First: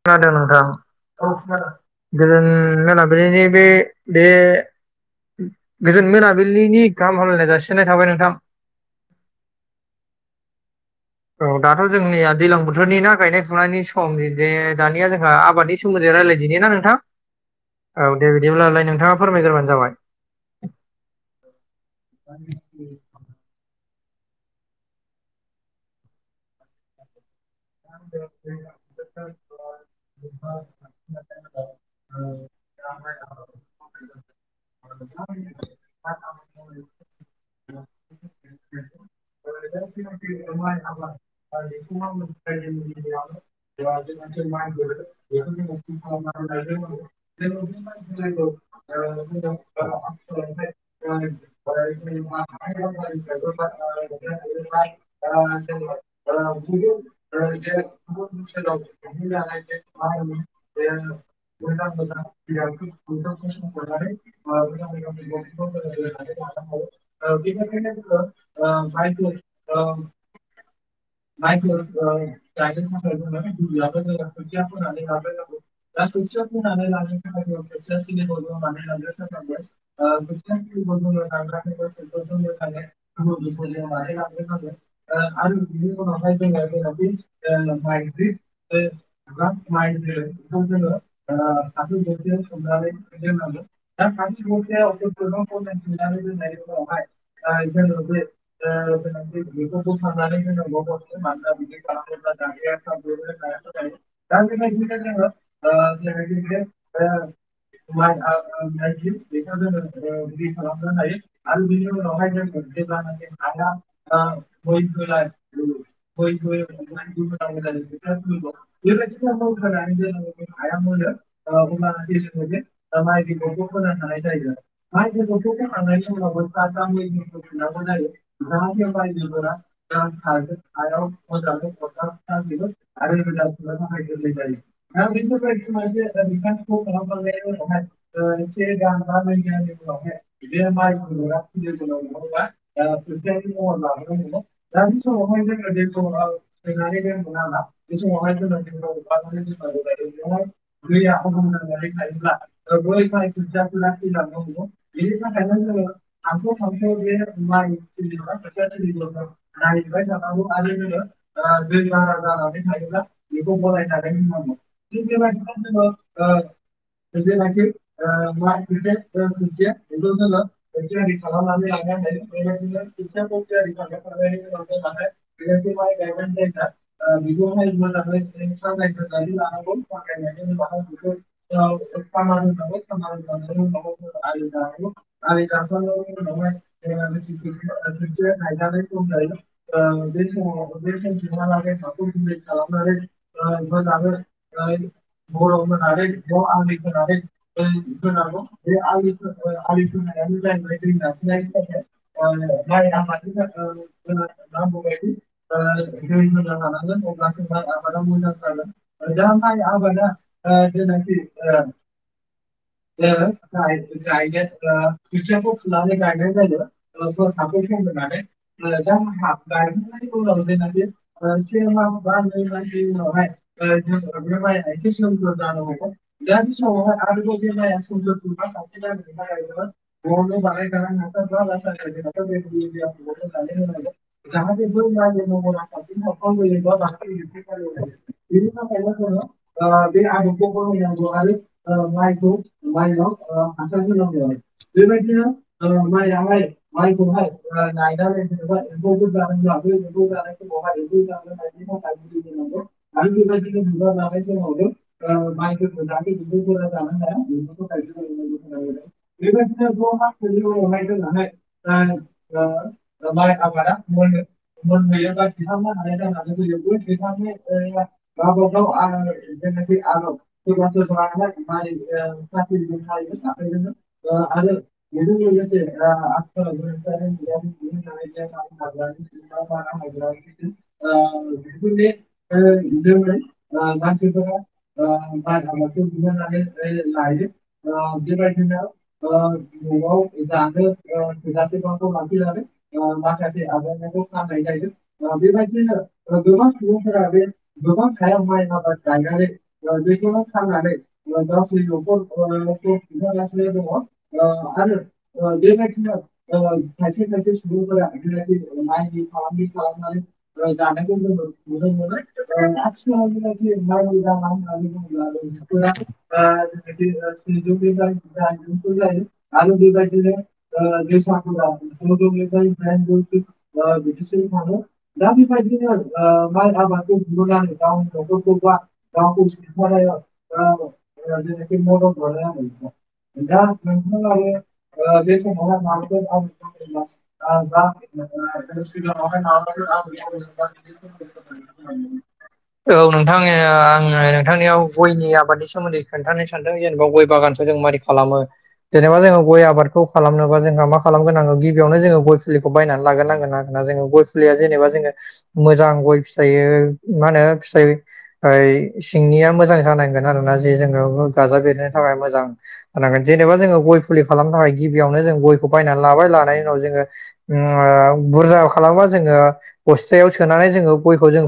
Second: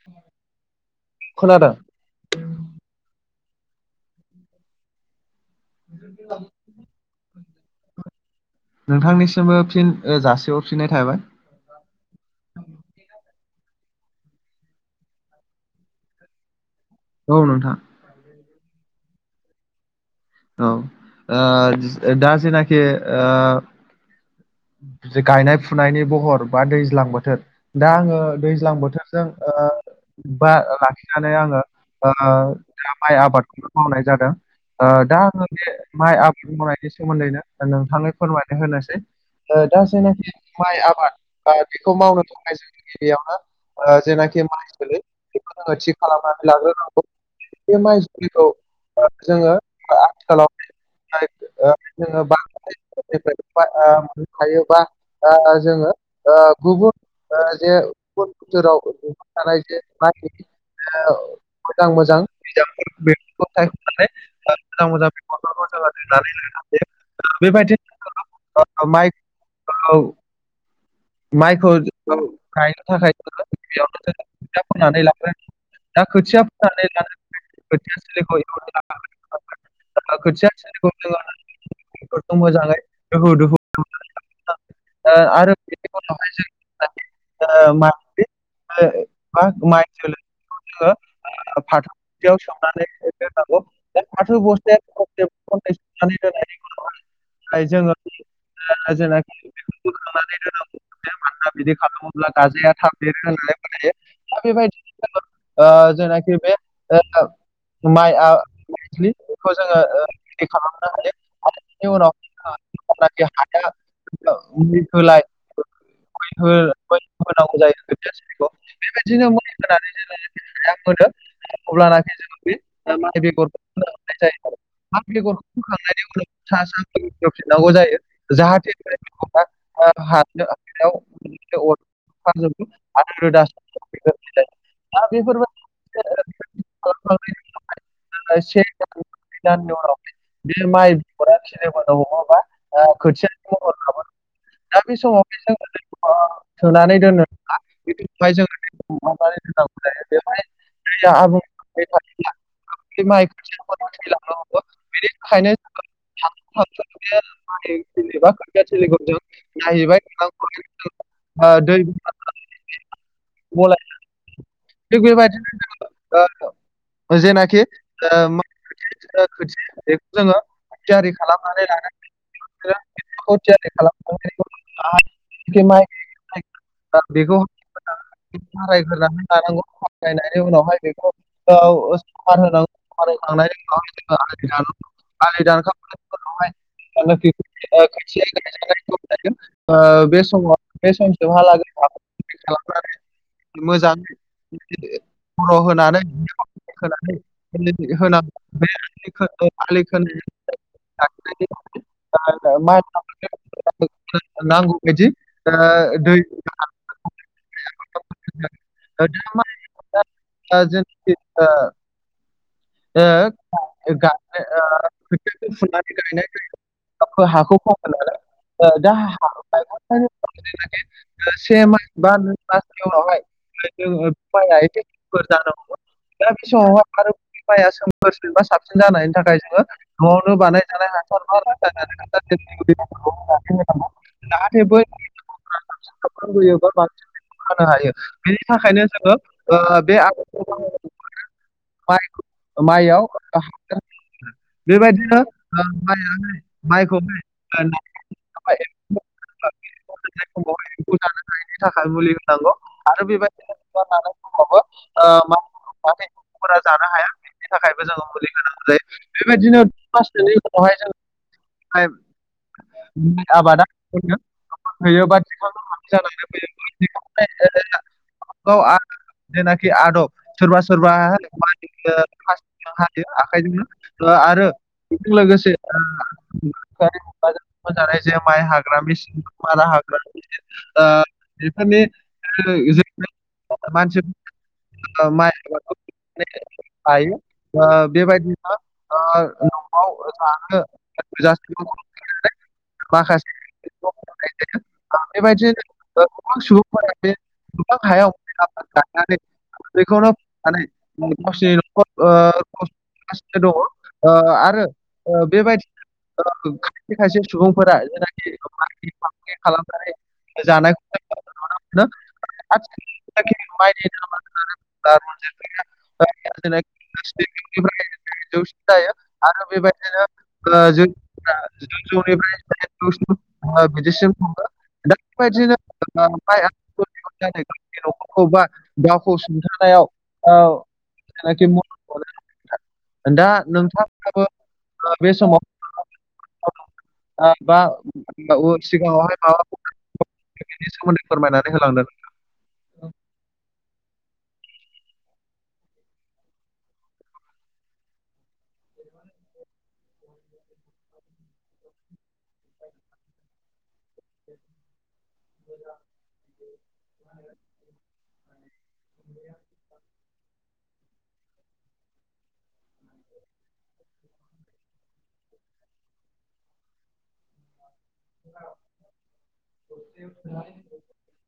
खोनादों नोंथां खोनादों [unintelligible] गोजोन मोनाबिलिनि बे बे गोजोन मोनाबिलिनि गाहामलायनाय जासिननाय थाबाय नोंथां नोंथांनिसिमबो फिन जासेयावफिननाय थाबाय औ दाथ' जोंनिया दैलां बोथोरनि ना गायनाय फुनायनि समे दानिया जोंहा आबादनि सो सोन्दै रायलायदिनि ना नोंथां औ नोंथां औ दे बिदिब्लालाय नोंथाङा फोरमायग्रोबानो जाबाय औ आ दा जेनाखि ओ गायनाय फुनायनि बहर बा दैज्लां बोथोर दा आङो दैज्लां बोथोर जों ओ बा लाखिनानै आङो ओ दा माइ आबादखौनो मावनाय जादों ओ दा आङो बे माइ आबाद मावनायनि सोमोन्दैनो नोंथाङै फोरमायनो होनोसै ओ दा जायनाखि माइ आबाद बेखौ मावनो थाखाय जोंनि गिबियावनो जेनाखि माइ जोलै बेखौ जोङो थि खालामनानै लाग्रोनांगौ बे माइज्लिखौ जोङो आथिखालाव [unintelligible] [unintelligible] जोङो ओ गुबुन ओ जे गुबुन बोसोराव [unintelligible] थानाय जे माइनि ओ मोजां मोजां बिदांफोर बेफोरखौ सायख'नानै [unintelligible] ओ मोजां मोजां बिफांफोरखौ जोङो दोननानै लानो हायो बेबायदिनो ओ [unintelligible] औ माइखौ माइखौ ओ गायनो थाखाय जोङो गिबियावनो जोङो खोथिया फोग्रोनानै लाग्रोनांगौ दा खोथिया फोनानै लानो खोथिया सोलिखौ खोथिया सोलिखौ जोङो बेफोरखौ मोजाङै दुहु दुहु [unintelligible] [unintelligible] [unintelligible] ओ आरो बेनि बिनि उनावहाय जों जोङो बि माइज्लि बा एबा माइ जोलै बेखौ जोङो ओ फाथो [unintelligible] [unintelligible] बस्थायाव जोङो सोमनानै दोननांगौ बे फाथो बस्थाया हरसे हरनै सोमनानै दोननायनि उनावहाय जोङो जेनाखि बे बेखौ [unintelligible] बोखांनानै जोङो [unintelligible] दा दोननांगौ मानोना बिदि खालामोब्ला गाजाया थाब बेरो होननानै फोथायो दा बेबायदिनो जोङो आ ओ [unintelligible] जेनाखि बे ओ माइ आ माइज्लिखौ बेखौ जोङो ओ रेडि खालामनो हायो आरो बिनि बेनि उनाव उनावहाय जोङो जेब्लानो जेब्लानाखि बे हाया आ मै होलाय [unintelligible] [unintelligible] हो मै बेबादिनो होनांगौ जायो खोथिया थिलिखौ बेबायदिनो मै एवखांना होनानै जेब्लानाखि जुदि हाया मोनो अब्लानाखि जोङो बे माइ बेगरखौ माइज्लिखौबो फोनो फोना लानाय हानाय जायो आरो माइ बेगरखौ फोखांनायनि उनाव बिगौखौ सा सा होफिननांगौ फोनानाय जायो जाहाथे माइ ग बेगरा ओ ग [unintelligible] हानो हायाव [unintelligible] अरजोबो आरो रोदा दा दा बेफोरबायदि बिफोर खालामखांनायनि उनाव बादिनो से दाननि उनाव [unintelligible] बे माइ बिदि बिगरा माइखौ खिलिबोनो नङा हमोबा ख ओ खोथियानि गोलाव महर लाबोनो ना दा खो बे समावहाय महर जोङो दैखौ ओ, ल दङ सोनानै दोनो दा बे बेखौहाय जोङो समाव दैखौ माबानानै म दोननांगौ जायो नखौारिा बेवहाय [unintelligible] [unintelligible] बै दैया आबुं जाबाय थायोब्ला बे माइ खोथियाफोरा थैलांनो हमो बेनि थाखायनो जोङो एबा खोथिया थिलिखौ जों [unintelligible] नायहैबाय नेबाय थानांगौ आरो जों नोङो दै बारा जानानै थायोब्ला बेखौ गलाय गलायानानै होनांगौ थिग बेबादिनो बेबायदिनो जोङो जेनाखि ओ ओ माइ जेसेनाखि खोथिया ओ, [unintelligible] खोथिया बेखौ जोङो थियारि खालामनानै [unintelligible] लायो खालामनानै लानो हायो [inaudible] आ [unintelligible] [unintelligible] खारायग्रोनानै [unintelligible] लानांगौ खारायनायनि उनावहाय आलि बेखौ औ सामार दानना होनांगौ सामार होखांनायनि लानांगौ उनावहाय जोङो दान आलि आलि उनावहाय दानखांनायनि जानाखि उनावहाय खोथिया गायजानाय सम जायो [unintelligible] ओ बे समाव बे सम समसिमहालागै नानै हाखौ कम्लिट खालामनानै ओ एबा जानो बर' होनानै ज' आलि होनानै होनांगौ बे आलि आलि खोनायानो जाहैबाय दै खोनाय लाखिनाय माइ [unintelligible] नांगौ बादि ओ दै होना लानांगोन अब्ला जोंहा आबादा मोजां जागोन दा माइ आबादा ओ जेनाखि ओ ओ ओ गायनो गायगोन ओ खोथियाखौ फुना फुनानै गायनाय गायगोन जोङो जोंनाव [unintelligible] हाखौ खममोन नालाय फोमोनानै ओ दा मोजां [unintelligible] से माह एबा नै दाननि उनावहाय जोङो माइआ एसे जानांगोन सोमखोर जानो बे हमो दा बे समावहाय आरो आरोबाव बे [unintelligible] [unintelligible] [unintelligible] माइआ सोमखोरसिन बा साबसिन जानायनि थाखाय जोङो न'आवनो बानायजानाय हासार बा रासायनारिक हासार जाहाथे बै बोयोबा होनो हायो बेनि बिनि थाखायनो जोङो ओ बे आबखौ आबादखौ बाहायनांगौ आरो माइ माइखौ [unintelligible] माइयाव बेबायदिनो बेबायदिनो ओ माइआ मायाहाय माइखौहाय गायनानै नायाहाय दोनबाय एम्फौ एम्फौबो जानानै जाखै एम्फौ जानाय जानायखौ समावहाय एम्फौ जानो हायैनि थाखाय मुलि होनांगौ आरो बेबायदिनो बिबार लानाय बहाय समावबो जांग ओ मा जाहाथे एम्फौफोरा जानो हाया [unintelligible] बेनि थाखायबो जोङो मुलि होनांगौ जायो [unintelligible] बेबायदिनो द' माससोनि उनावहाय जों दोननानै आ माइ ओ माइ आबादा मोनो फैयो मोनहयो बा दिखांनो थखांनो हानाय जानानै रोंनानै फैयो होयोबोखां दिखांनाय गावब गाव आ जेनाखि आल' आदब बे सोरबा बाथ सोरबा ज मानियो म [unintelligible] प्लास्टिकजों हायो आखाइजोंनो आगोल ओ आरो बेजों लोगोसे मोजानाय [unintelligible] माइ हाग्रा मेसेन मुगायाव मारा हाग्रा ओ बेफोरनि बेफोरबायदि जों ओ जोङो मानसिफोरा माइ हागारा आबादखौ दिहुननानै दिहोनानै लायो बेबायदिनो न'आव थोजासे जानो [unintelligible] माखासे आजायनायखौ फाननाय जायो बेबायदिनो गोबां सुबुंफोरा बे गोबां हायाव माइ आबाद गायनानै बेखौनो फाननानै गावसिनि गावसोरनि न'खर ओ गासिनो ओ दङ आरो ओ बेबायदि बेबादिनो ओ खायसे खायसे‌ सुबुं सुबुंफोरा जेनाखि फालांगि फालांगि खालामनानै जानायखौ खालामनानै [inaudible] [inaudible] जायो आरो जौसिन जायो आरो बेबायदिनो बेबायदि ओ जों [unintelligible] जौनिफ्राय जौसिम ओ बिदिसिम थाङो दा दा बेबायदिनो ओ माइ आबादखौ दिहुननानै बुंनानै गावनि गावखौबो न'खरखौ बा गोबां गावखौ सुंथानायाव औ [unintelligible] जेनाखि जेनेखि बर मदद [unintelligible] दा नोंथाङा आंनो‌ नोंथाङाबो ओ बे समाव खिन्थानो ओ बा ओ सिगाङावहाय माबाफोर हायो बेनि [unintelligible] फोरमायनानै होलांदों औ नोंथां आङो नोंथांनियाव गयनि आबादनि सोमोन्दै खोन्थानो सानदों जेनेबा गय बागानखौ जों मारै खालामो जेनेबा जोङो गय आबादखौ खालामनोबा जोंहा मा खालामग्रोनांगौ गिबियावनो जोङो गय फोलिखौ बायनानै लागोनांगोन आरो ना जोङो गय फुलिया जेनेबा जोङो मोजां गय फिथाइ मा होनो फिथाय ओफ्राय सिंनिया मोजां जानांगोन आरोना जे जोङो गाजा बेरनो थाखाय मोजां होनांगोन जेनेबा जोङो गय फुलि खालामनो थाखाय गिबियावनो जों गयखौ बायनानै लाबाय लानाय उनाव जोङो बुरजा खालामबा जोङो बस्थायाव सोनानै जोङो गयखौ जों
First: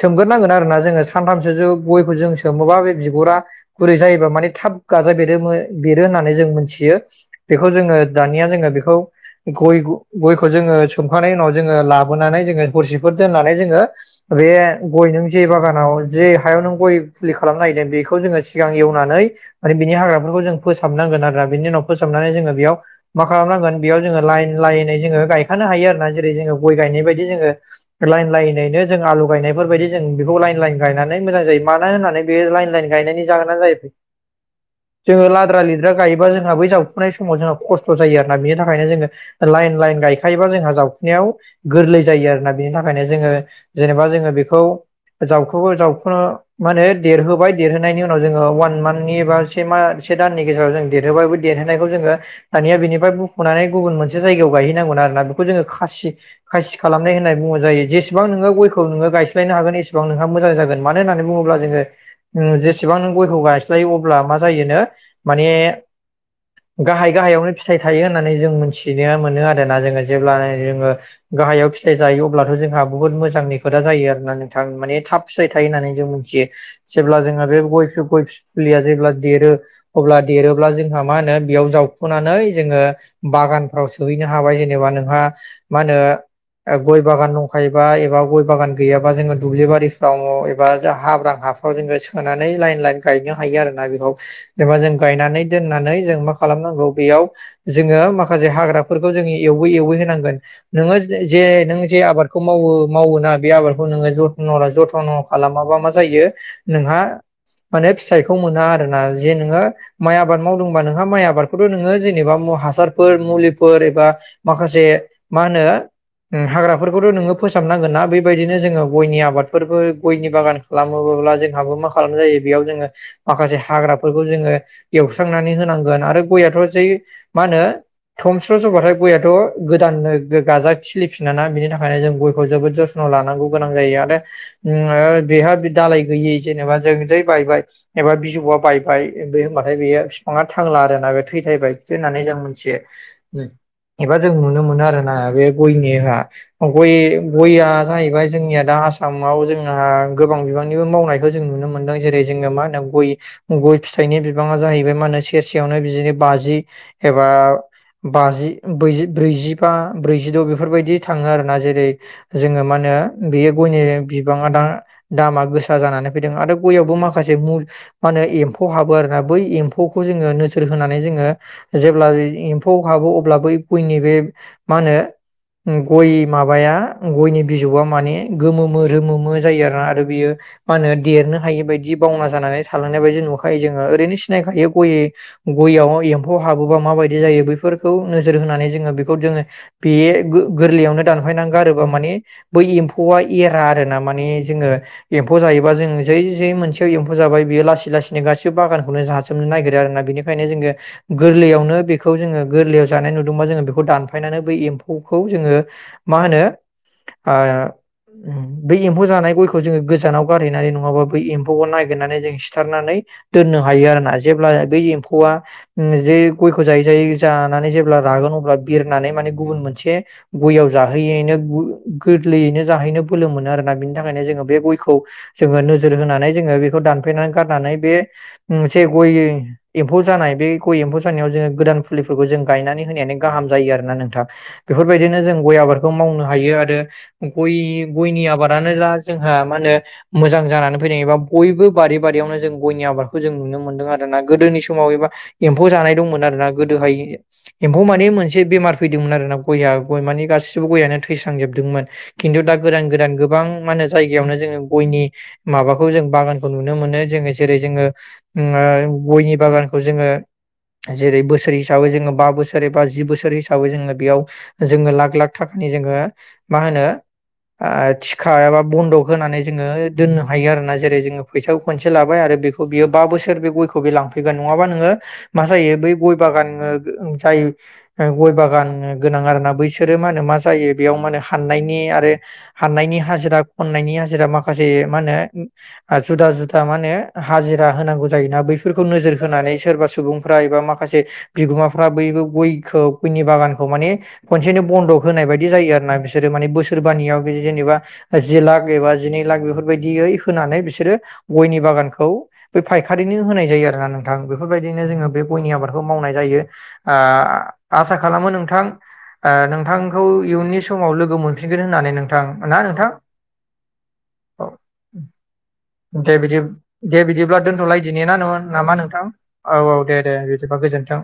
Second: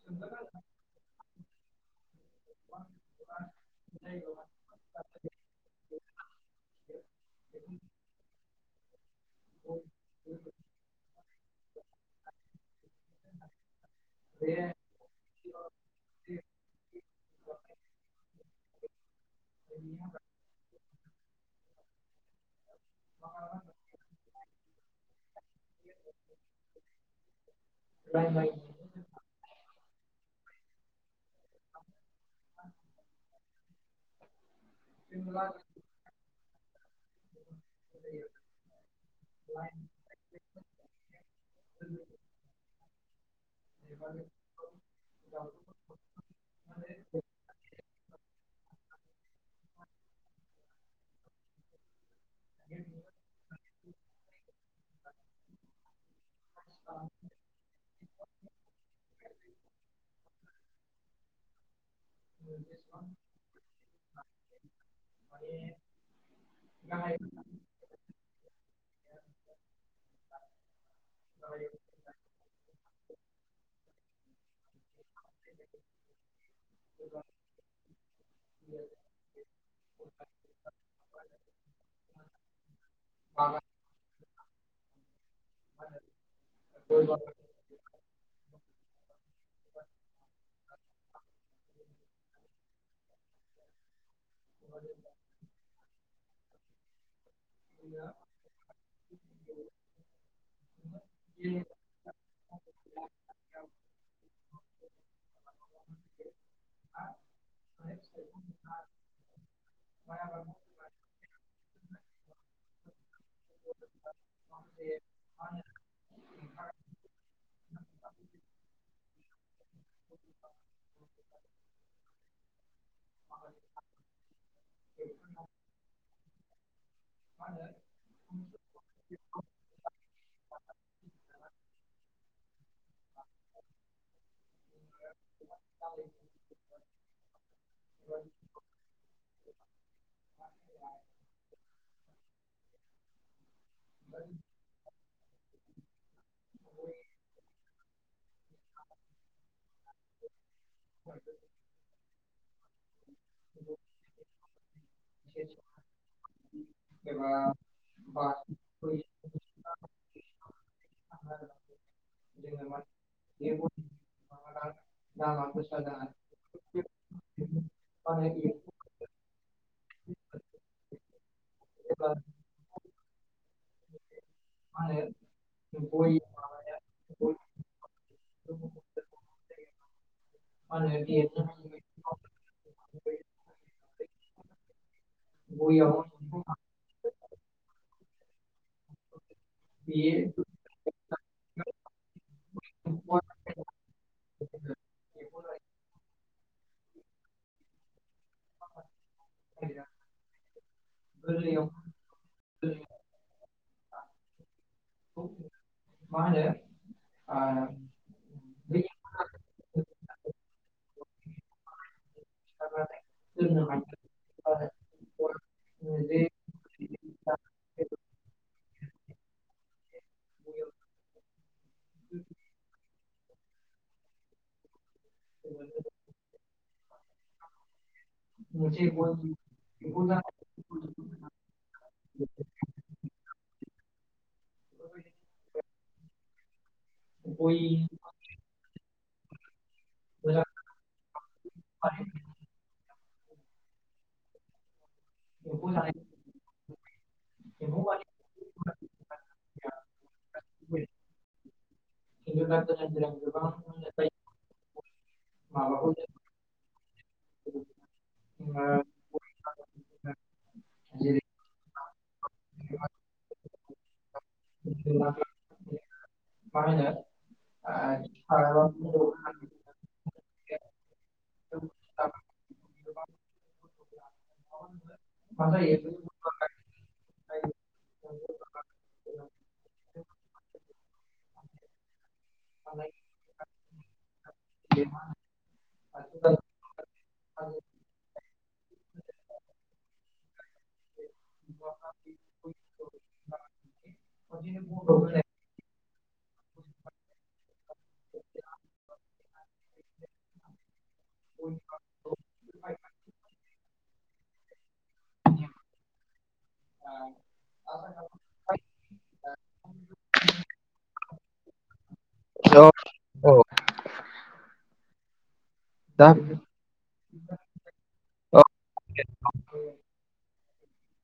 सोमग्रोनांगोन आरोना जोङो सानथामसो जों गयखौ जों सोमबा बे बिगुरा गुरै जायोबा माने थाब गाजा बेरो बेरो होननानै जों मोनथियो बेखौ जोङो दानिया जोङो बेखौ गय गयखौ जोङो सोमखांनायनि उनाव जोङो लाबोनानै जोङो हरसेफोर दोननानै जोङो बे बे गय नों जे बागानाव जे हायाव नों गय फुलि खालामनो नागिरदों बेखौ जोङो सिगां एवनानै मान बिनि हाग्राफोरखौ जों फोसाबनांगोन आरो बिनि उनाव फोसाबनानै जोङो बेयाव मा खालामनांगोन बेयाव लाइन लाइननै जों जेरै गायखनो हायो आरोना जेरै जो गय गायनाय बायदि जो लाइनैनो जों लगायनायफोर बायदि जों बेखौ लाइन लाइन गायनानै मोजां जायो मानो होननानै बे लाइन लाइन गायनायनि [unintelligible] जोङो लाद्रा लिद्रा गायोबा जोंहा बै जावफुनाय समाव जोंहा खस्थ' जायो आरोना बिनि थाखाय जोङो लाइन लाइन गायखायोबा जोंहा जावफुनायाव गोरलै जायो आरोना बिनि थाखायनो जोङो जेनेबा जोङो बेखौ जावखोयो जावखुनो माने देरहोबाय देरहोनायनि उनाव जोङो अवान मान्थनि बा से मा से दाननि गेजेराव जों देरहोबाय बे देरहोनायखौ जोङो दानिया बेनिफ्राय बुख'नानै गुबुन मोनसे जायगायाव गायहैनांगोन आरोना बेखौ जोङो खासि खासि खालामनाय होननाय बुंनाय जायो जेसे एसेबां नोंङो गयखौ नोङो गायस्लायनो हागोन एसेबां नोंहा मोजां जागोन मानो होननानै बुङोब्ला जोङो जेसेबां नों गयखौ गायस्लायो अब्ला मा जायोनो माने गाहाय गाहायावनो फिथाइ फिथाइ थायो होननानै जों मोनथिनो मोनो आरोना जोङो जेब्लानो जोङो गाहायाव फिथाइ फिथाइ जायो अब्लाथ' जोंहा बुहुत मोजांनि खोदा जायो आरोना नोंथां माने थाब फिथाइ थायो होननानै जों मिथियो जेब्ला जोङो बे गय गय फुलिया जेब्ला देरो अब्ला देरोब्ला जोंहा मा होनो बेयाव जावखुनानै जोङो बागानफ्राव सोहैनो हाबाय जेनेबा नोंहा मा होनो गय बागान दं अखायबा एबा गय बागान गैयाबा जोङो दुब्लि बारिफ्राव हाब्रां हाफ्राव जोङो सोनानै लाइन लाइन गायनो हायो आरोना बेखौ जेनेबा जों गायनानै दोननानै जों मा खालामनांगौ बेयाव जोङो माखासे हाग्राफोरखौ जोङो एवै एवै होनांगोन नोङो जे नों जे आबादखौ मावो मावोना बे आबादखौ नोङो जथ जथ्न' खालामाबा मा जायो नोंहा माने फिथाइखौ मोना आरोना जे नोङो माइ आबाद मावदोंबा नोंहा माइ आबादखौथ नोङो जेनेबा म हासारफोर मुलिफोर एबा माखासे मा होनो हाग्राफोरखौथ' नोङो फोसाबनांगोन ना बेबायदिनो जोङो गयनि आबादफोरबो गयनि बागान खालामबोब्ला जोंहाबो मा खालामनाय जायो बेयाव जोङो माखासे हाग्राफोरखौ जोङो एवस्रांनानै होनांगोन आरो गयाथ' जै मा होनो थमस्र' जबाथाय गयाथ' गोदाननो गाजा खिलिफिनाना बिनि थाखायनो जों गयखौ जोबोद ज स' लानांगौ गोनां जायो आरो बेहा दालाय गैयै जेनेबा जों जै बायबाय एबा बिजौआ बायबाय बे होनबाथाय बेयो बिफाङा थांला आरोना बे थैथायबाय होननानै जों मिथियो एबा जों नुनो मोनो आरो ना बे गयनि होआ गय गयया जाहैबाय जोंनिया दा आसामाव जोंहा गोबां बिबांनिबो मावनायखौ जों नुनो मोनदों जेरै जोङो मा होनदों गय गय फिथाइनि बिबाङा जाहैबाय मा होनो सेरसेयावनो बिदिनो बाजि एबा बाजि ब्रैजि ब्रैजिबा ब्रैज द' बेफोरबायदि थाङो आरोना जेरै जोङो मा होनो बेयो गयनि बिबाङा दा दामा गोसा जानानै फैदों आरो गयावबो माखासे मुल मा होनो एमफौ एमफौ हाबो आरोना बै एम्फौखौ जोङो नोजोर होनानै जोङो जेब्ला एम्फौ बहाबो अब्ला बै गयनि बे मा होनो गय माबाया गयनि बिजौआ माने गोमोमो रोमोमो जायो आरोना आरो बियो मा होनो देरनो हायि बायदि बावना जानानै थालांनाय बायदि नुखायो जोङो ओरैनो सिनायखायो गय गयाव एम्फौ एम्फौ हाबोबा माबायदि जायो बैफोरखौ नोजोर होनानै जोङो बेखौ जोङो बेयो गोरलैयावनो दानफायनानै गारोबा माने बै एम्फौआ एरा आरोना माने जोङो एम्फौ जायोबा जोङो जै जै मोनसेयाव एम्फौ जाबाय बेयो लासै लासै गासिबो बागानखौनो जाजोबनो नागिरो आरोना बेनिखायनो जोङो गोरलैयावनो बेखौ जोङो गोरलैयाव जानाय नुदोंबा जोङो बेखौ दानफायनानै बै एमफ जोङो मा होनो बे एम्फौ जानाय गयखौ जोङो गोजानाव गारहैनानै नङाबा बै एम्फौखौ नागिरनानै जों सिथारनानै दोननो हायो आरो ना जेब्ला बै एम्फौआ जे गयखौ जायै जायै जानानै जेब्ला रागोन अब्ला बिरनानै माने गुबुन मोनसे गययाव जाहोयैनो गोरलैयैनो जाहैनो फोलो मोनो आरोना बिनि थाखायनो जोङो बे गयखौ जोङो नोजोर होनानै जोङो बेखौ दानफेनानै गारनानै बे जे गय एम्फौ जानाय बे गय एम्फौ साननायाव जोङो गोदान फुलिफोरखौ जों गायनानै होनायानो गाहाम जायो आरोना नोंथां बेफोरबायदिनो जों गय आबादखौ मावनो हायो आरो गय गयनि आबादानो जा जोंहा मा होनो मोजां जानानै फैनायबा बयबो बारि बारियावनो जों गयनि आबाद खौ जों नुनो मोनदों आरोना गोदोनि समाव एबा एम्फौ जानाय दंमोन आरोना गोदोहाय एम्फौ माने मोनसे बेमार फैदोंमोन आरो ना गया गय माने गासिबो गयानो थैस्रांजोबदोंमोन खिन्थु दा गोदान गोदान गोबां मा होन जायगायावनो जोङो गयनि माबाखौ जों बागानखौ नुनो मोनो जोङो जेरै जोङो गयनि बागानखौ जोङो जेरै बोसोर हिसाबै जोङो बा बोसोर एबा जि बोसोर हिसाबै जोङो बेयाव जोङो लाख लाख थाखानि जोङो मा होनो थिखा एबा बन्दक होनानै जोङो दोननो हायो आरो ना जेरै जोङो फैसाखौ खनसे लाबाय आरो बेखौ बियो बा बोसोर बे गयखौ बे लांफैगोन नङाबा नोङो मा जायो बै गय बागान जाय गय बागान गोनां आरो ना बैसोरो मा होनो मा जायो बेयाव मा होनो हाननायनि आरो हाननायनि हाजिरा खननायनि हाजिरा माखासे मा होनो जुदा जुदा मा होने हाजिरा होनांगौ जायोना बैफोरखौ नोजोर होनानै सोरबा सुबुंफ्रा एबा मा खासे बिगोमाफ्रा बयबो गयखौ गयनि बागानखौ माने खनसेनो बन्दक होनाय बायदि बिदि जायो आरोना बिसोरो माने बोसोरबानियाव बि जेनेबा जि लाख एबा जिनै लाख बेफोरबायदियै होनानै बिसोरो गयनि बागानखौ बै फायखारिनो होनाय जायो आरोना नोंथां बेफोरबायदिनो जोङो बे गयनि आबादखौ मावनाय जायो आसा खालामो नोंथां आ नोंथांखौ इयुननि समाव लोगो मोन फिनगोन होननानै नोंथां ना औ नोंथां औ औ दा दे बिदि दे बिदिब्ला दोन्थ'लाय दिनै ना नङो ना नामा नोंथां औ औ दे दे बिदिबा गोजोन्थों